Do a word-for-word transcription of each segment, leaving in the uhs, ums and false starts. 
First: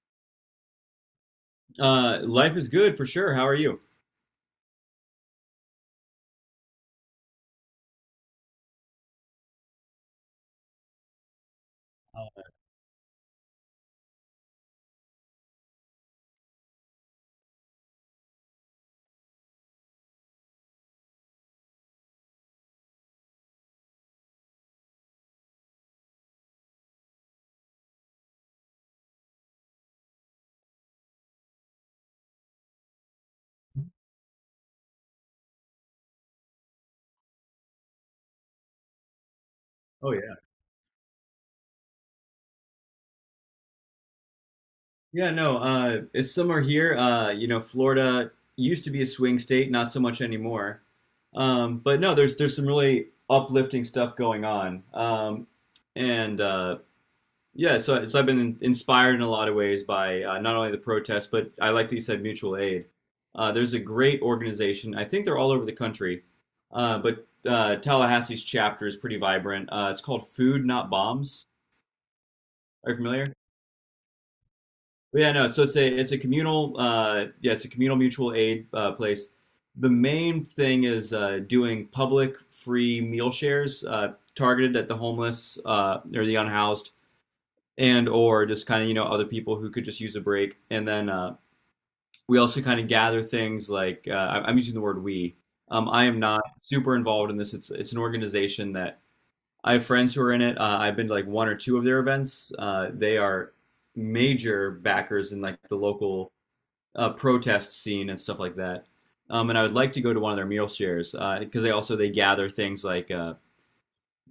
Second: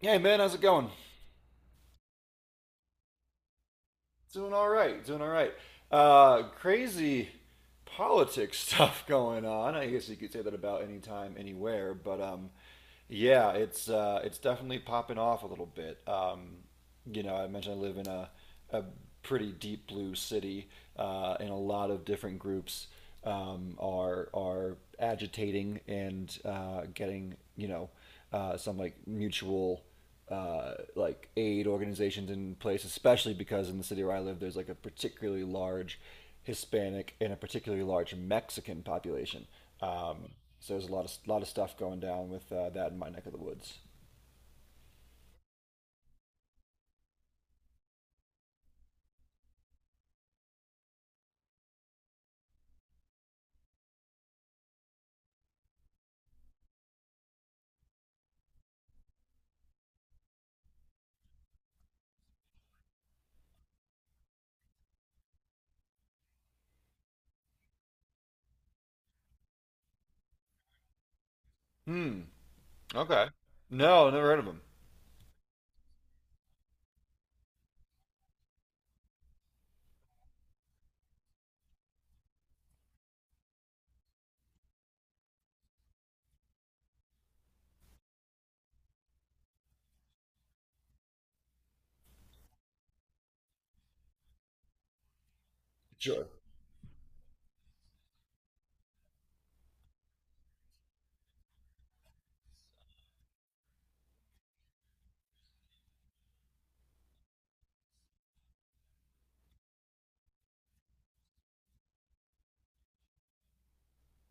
Hey man, how's it going? Uh, life is good for sure. How are you? Doing all right, doing all right. Uh, crazy politics stuff going on. I guess you could say that about any time, anywhere. But um, yeah, it's uh, it's definitely popping off a little bit. Um, you know, I mentioned I live in a a pretty deep blue city, uh, and a lot of different groups um, are are agitating and uh, getting you know uh, some like mutual uh, like aid organizations in place, especially because in the city where I live, there's like a particularly large Hispanic and a particularly large Mexican population. Oh Um, yeah. so there's a lot of lot of stuff going down with uh, that in my neck of the woods. Yeah, no, uh, it's summer here. Uh, you know, Florida used to be a swing state, not so much anymore. Um, but no, there's there's some really uplifting stuff going on. Um, and uh, Yeah, so so I've been in- inspired in a lot of ways by uh, not only the protests, but I like that you said mutual aid. Uh, there's a great organization. I think they're all over the country, uh, but uh, Tallahassee's chapter is pretty vibrant. Uh, it's called Food Not Bombs. Hmm. Are you Okay. familiar? No, never heard of them. Yeah, no. So it's a it's a communal uh yeah, it's a communal mutual aid uh, place. The main thing is uh, doing public free meal shares uh, targeted at the homeless uh, or the unhoused and or just kind of you know other people who could just use a break. And then uh, we also kind of gather things like uh, I- I'm using the word we. Um, I am Sure. not super involved in this. It's it's an organization that I have friends who are in it. Uh, I've been to like one or two of their events. Uh, they are major backers in like the local uh, protest scene and stuff like that. Um, and I would like to go to one of their meal shares because uh, they also they gather things like uh,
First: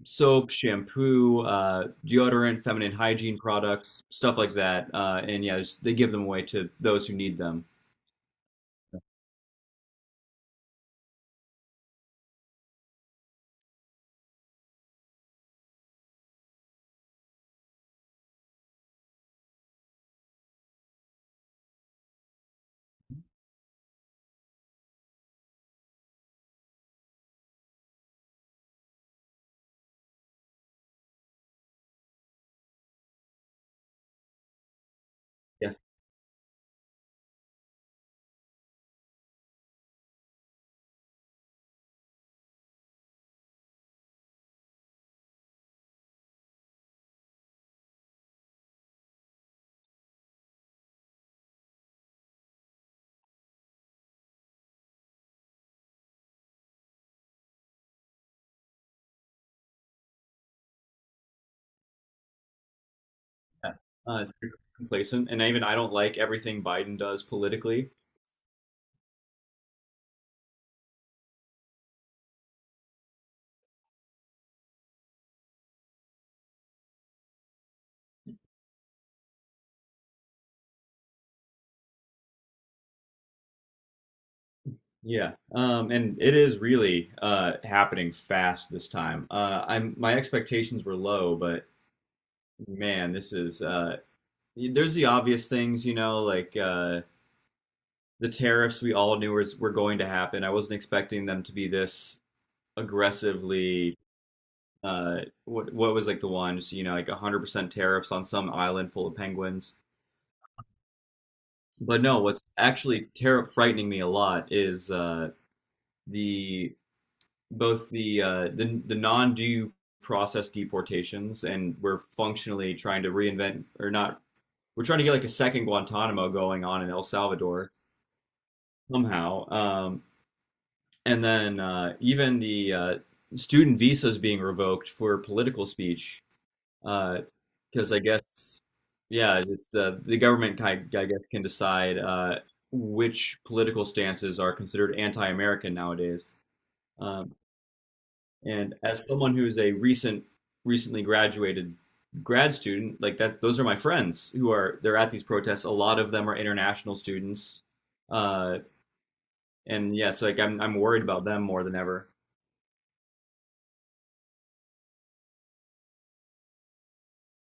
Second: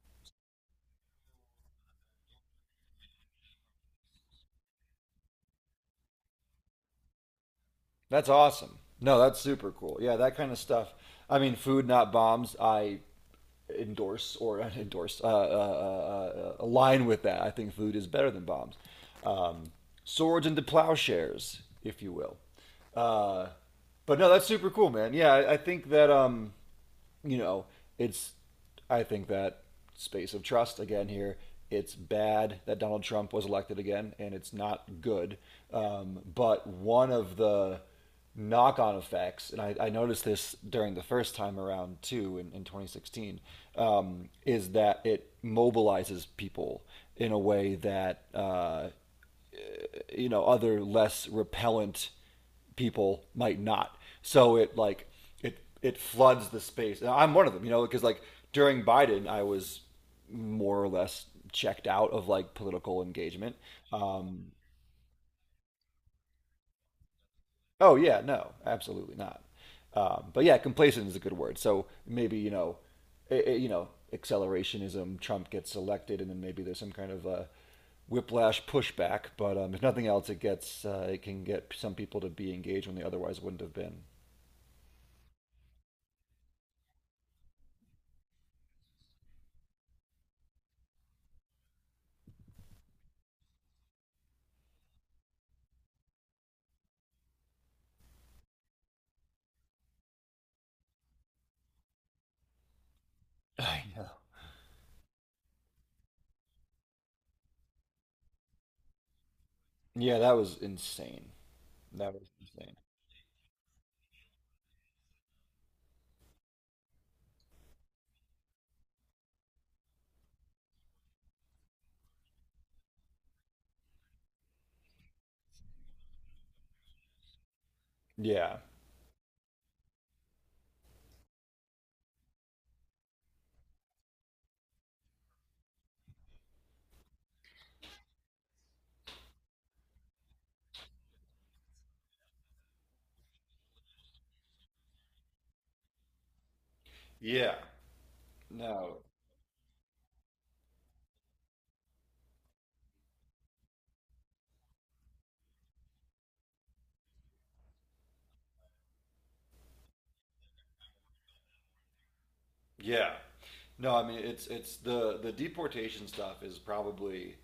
soap, shampoo, uh, deodorant, feminine hygiene products, stuff like that. Uh, and yeah, just- they give them away to those who need them. That's awesome. No, that's super cool. Yeah, that kind of stuff. I mean, food not bombs. I endorse or endorse uh, uh, uh, uh, uh, align with that. I think food is better than bombs. Um, swords into plowshares, if you will. Uh, but no, that's super cool, man. Yeah, I, I think that um, you know, it's I think that space of trust again here. It's bad that Donald Trump was elected again, and it's not good. Yeah, Um, but one of the knock-on effects, and I, I noticed this during the first time around too in, in twenty sixteen, um, is that it mobilizes people in a way that uh, you know other less repellent people might not. So it like it it floods the space. And I'm one of them, you know, because like during Biden, I was more or less checked out of like political engagement. yeah. uh, it's Um, pretty complacent. And even I don't like everything Biden does politically. Oh yeah, no, absolutely not. Um, but yeah, complacent is a good word. So maybe you know, i i you know, accelerationism. Trump gets elected, and then maybe there's some kind of a whiplash pushback. But um, if nothing else, it gets uh, it can get some people to be engaged when they otherwise wouldn't have been. Yeah, um, and it is really uh, happening fast this time. Uh, I'm my expectations were low, but man, this is uh, There's the obvious things, you know, like uh, the tariffs we all knew was, were going to happen. I wasn't expecting them to be this I aggressively. know. Uh, what what was like the ones, you know, like one hundred percent tariffs on some island full of penguins. Yeah, that was insane. But That no, was what's insane. actually tariff frightening me a lot is uh, the both the uh, the the non-due process deportations, and we're functionally trying to reinvent or not. We're trying to get like a second Guantanamo going on in El Salvador Yeah. somehow. Um, And then uh, Even the uh, student visas being revoked for political speech, because I guess, yeah, it's uh, the government kind, I guess, can decide uh, which political stances are considered anti-American nowadays. Um, Yeah. and No. as someone who is a recent, recently graduated grad student, like that, those are my friends who are they're at these protests. A lot of them are international students, uh, and yeah, so like I'm I'm worried about them more than ever. Yeah. No, I mean it's it's the the deportation stuff is probably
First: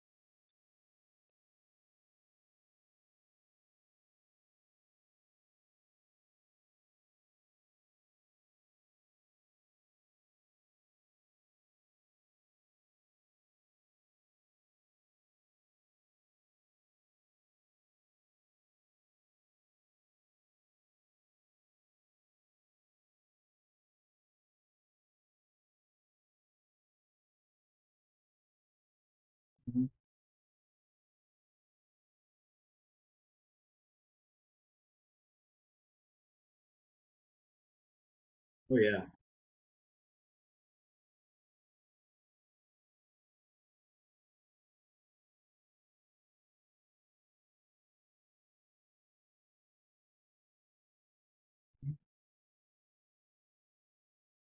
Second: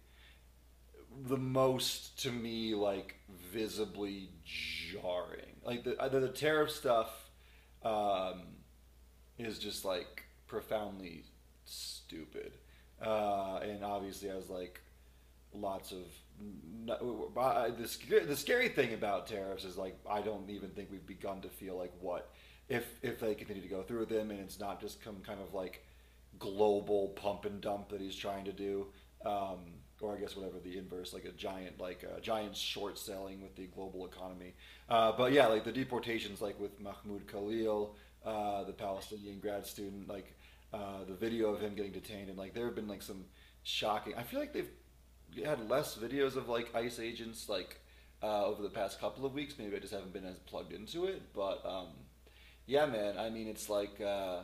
the most to me like visibly jarring. Like the uh, the, the tariff stuff um, is just like profoundly stupid, uh, and obviously has like lots of the the scary thing about tariffs is like I don't even think we've begun to feel like what if if they continue to go through with them and it's not just come kind of like global pump and dump that he's trying to do, um, Mhm. or I guess whatever the inverse, like a giant like a giant short selling with the global economy. Uh, but yeah, like the deportations, like with Mahmoud Khalil, uh, the Oh yeah. Palestinian grad student, like uh, the video of him getting detained, and like there have been like some shocking. I feel like they've had less videos of like ICE agents like uh, over the past couple of weeks. Maybe I just haven't been as plugged into it, but um, yeah, man. I mean, it's like uh,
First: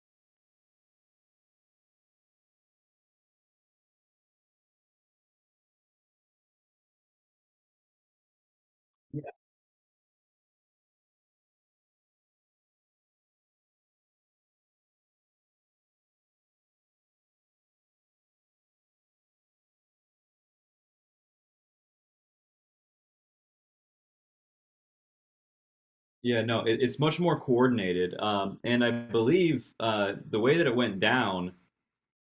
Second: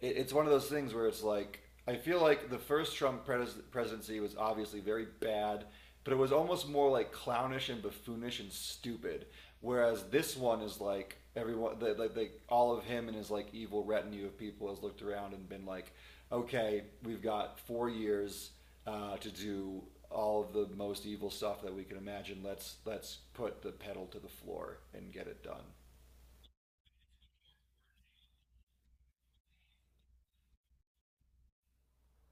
it, it's one of those things where it's like I feel like the first Trump pres- presidency was obviously very bad, but it was almost more like clownish and buffoonish and stupid. Yeah, Whereas this one is like everyone, the, like the, all of him and his like evil retinue of people has looked around and been like, okay, we've got four years uh, to do all of the most evil stuff that we can imagine. Let's let's put the pedal to the floor and get it done. yeah, no, it, it's much more coordinated. Um, and I believe uh, the way that it went down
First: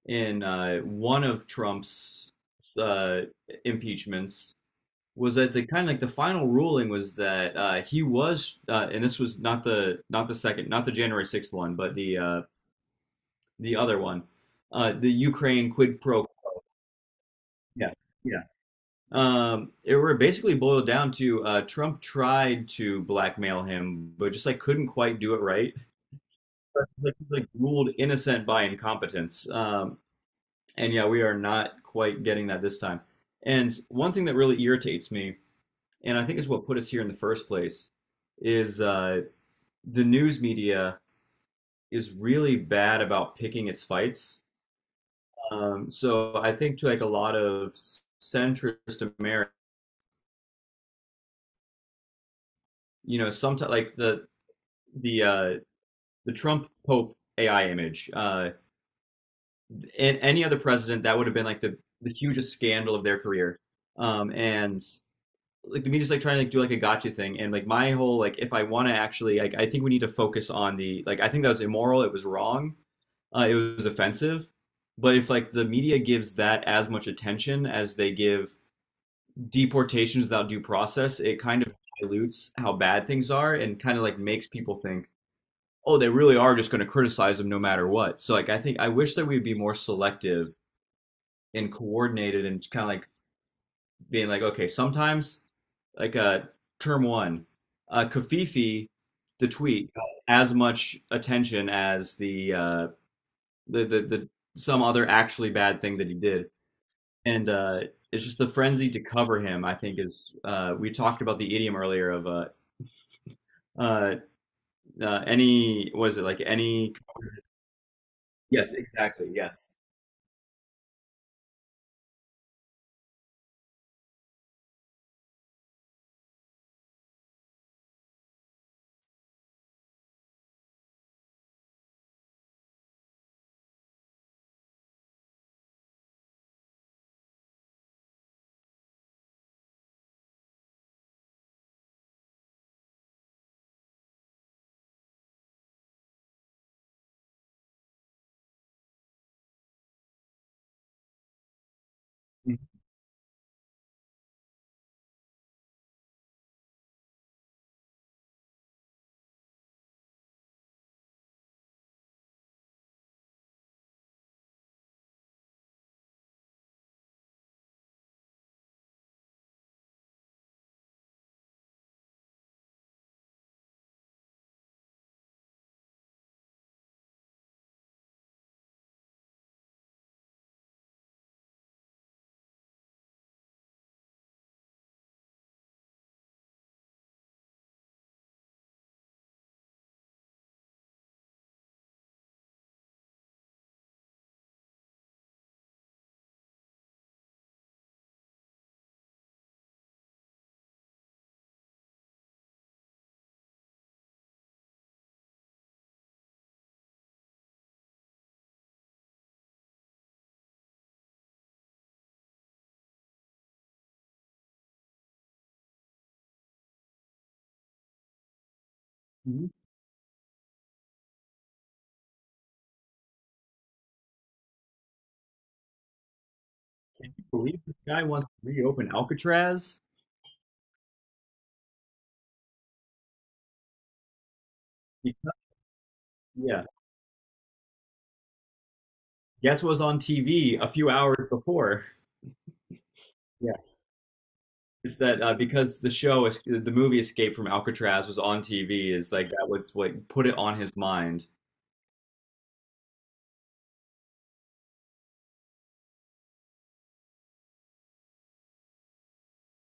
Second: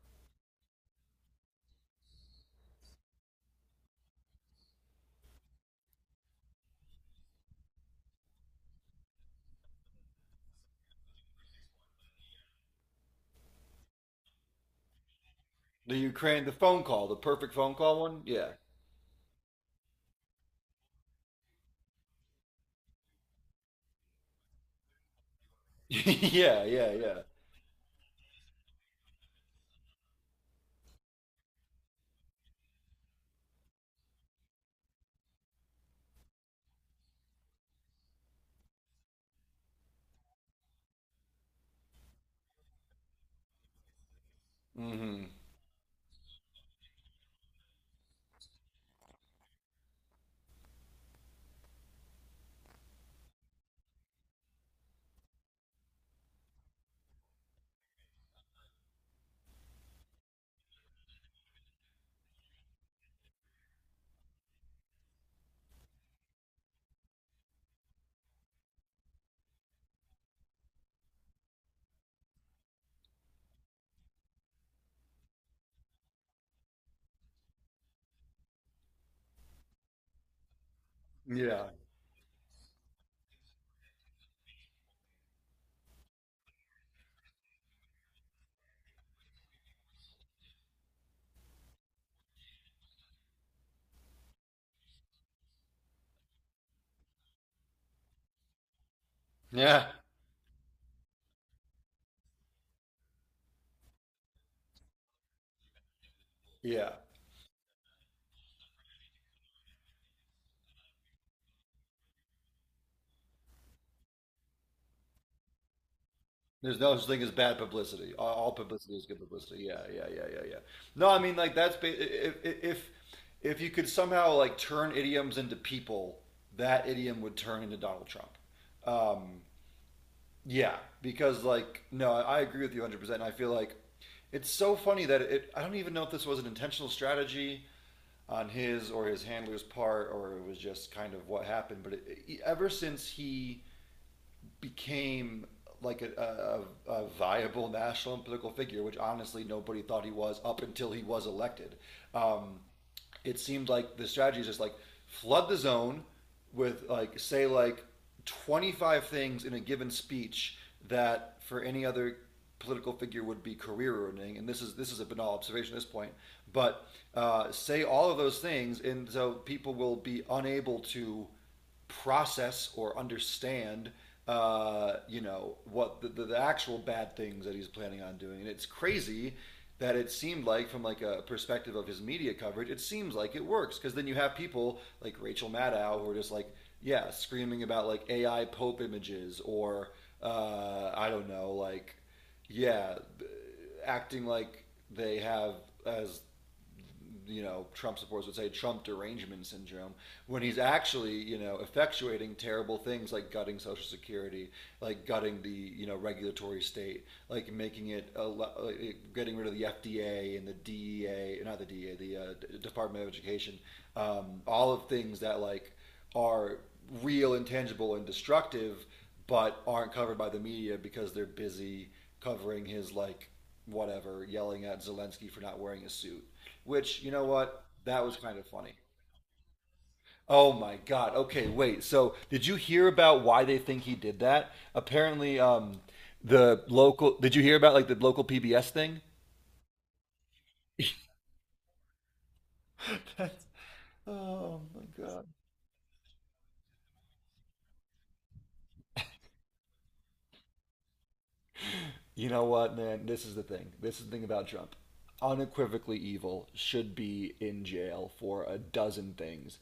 in uh, one of Trump's uh, impeachments was that the kind of like the final ruling was that uh, he was, uh, and this was not the not the second, not the January sixth one, but the uh, the other one, uh, the Ukraine The quid pro. Ukraine, the phone call, the perfect phone Yeah, call one. yeah. Yeah, Um, it were basically boiled down to uh, Trump tried to blackmail him, but just like couldn't quite do it right. yeah, yeah, like, yeah. like ruled innocent by incompetence. Um, and yeah, we are not quite getting that this time. And one thing that really irritates me, and I think is what put us here in the first place, is uh, the news media is really bad about picking its fights. Hmm. Um, so I think to like a lot of centrist America, you know, sometimes like the the uh, the Trump Pope A I image. Uh, in any other president, that would have been like the, the hugest scandal of their career. Um, and like the media's like trying to like, do like a gotcha thing. And like my whole like, if I want to actually, like, I think we need to focus on the like. I think that was immoral. It was wrong. Uh, it was offensive. But if like the media gives that as much attention as they give deportations without due process, it kind Yeah, of dilutes how bad things are and kind of like makes people think, oh, they really are just going to criticize them no matter what. So like I think I wish that we'd be more selective and coordinated and kind of like being like, okay, sometimes like uh term one, uh Kafifi, the yeah, tweet got as much attention as the uh the the, the some other actually bad thing that he did. yeah. And uh it's just the frenzy to cover him, I think is uh we talked about the idiom earlier of uh uh, uh any was it like There's any no such thing as bad publicity. All, all yes publicity is good exactly publicity. yes. Yeah, yeah, yeah, yeah, yeah. No, I mean like that's ba- if if if you could somehow like turn idioms into people, that idiom would turn into Donald Trump. Um, yeah, because like no, I agree with you one hundred percent. And I feel like it's so funny that it. I don't even know if this was an intentional strategy on his or his handler's part, or it was just kind of what happened. But it, ever since he became like a, a, a viable national and political figure, which honestly nobody thought he was up until he was elected. Um, it seemed like the strategy is just like flood the zone with like say like twenty-five things in a given speech that for any other political figure would be career ruining and this is this is a banal observation at this point but uh, say all of those things and so people will be unable to process or understand uh, you know what the, the, the actual bad things that he's planning on doing and it's crazy that it seemed like from like a perspective of his media coverage it seems like it works because then you have people like Rachel Maddow who are just like yeah screaming about like AI pope images or uh, I don't know like yeah acting like they have as you know, Trump supporters would say Trump derangement syndrome, when he's actually, you know, effectuating terrible things like gutting Social Security, like gutting the, you know, regulatory state, like making it, a, like getting rid of the F D A and the D E A, not the D E A, the uh, Department of Education, um, all of things that like are real, intangible, and destructive, Mhm. but aren't covered by the media because they're busy covering his like whatever, yelling at Zelensky for not wearing a suit. Which, you Can know you believe what? this guy That was wants kind of to funny. reopen alcatraz Oh my God. Okay, wait. So, did you hear about why they think he did that? because, Apparently, um, yeah the local. Did you hear about like the local P B S thing? guess what was on T V a few hours before? That's, Yeah. oh It's my that God. uh, because the show, the movie Escape from Alcatraz was on T V, is like that was what put it on his mind. You know what, man? This is the thing. This is the thing about Trump. Unequivocally evil, should be in jail for a dozen things.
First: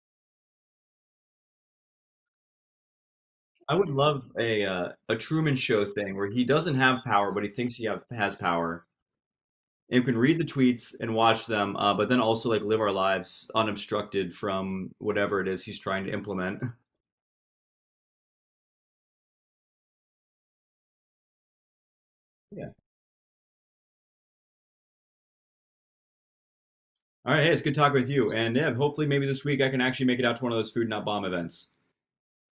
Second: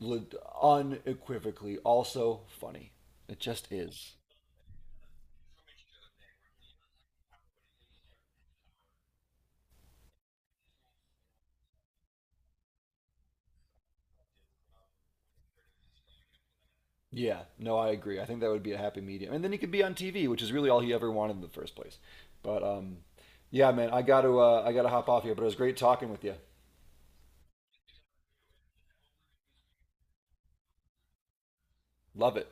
Le- Unequivocally, also funny. It just I would is. love a uh, a Truman Show thing where he doesn't have power, but he thinks he have, has power, and can read the tweets and watch them, uh, but then also like live our lives unobstructed from whatever it is he's trying to implement. Yeah, no, I agree. I think that would be a happy medium, and then he could be on T V, which is really all he ever wanted in the first place. But Yeah. um, yeah, man, I got to uh, I got to hop off here. But it was great talking with you. All right. Hey, it's good talking with you, and yeah, hopefully maybe this week I can actually make it out to one of those Food Not Bomb events. Love it.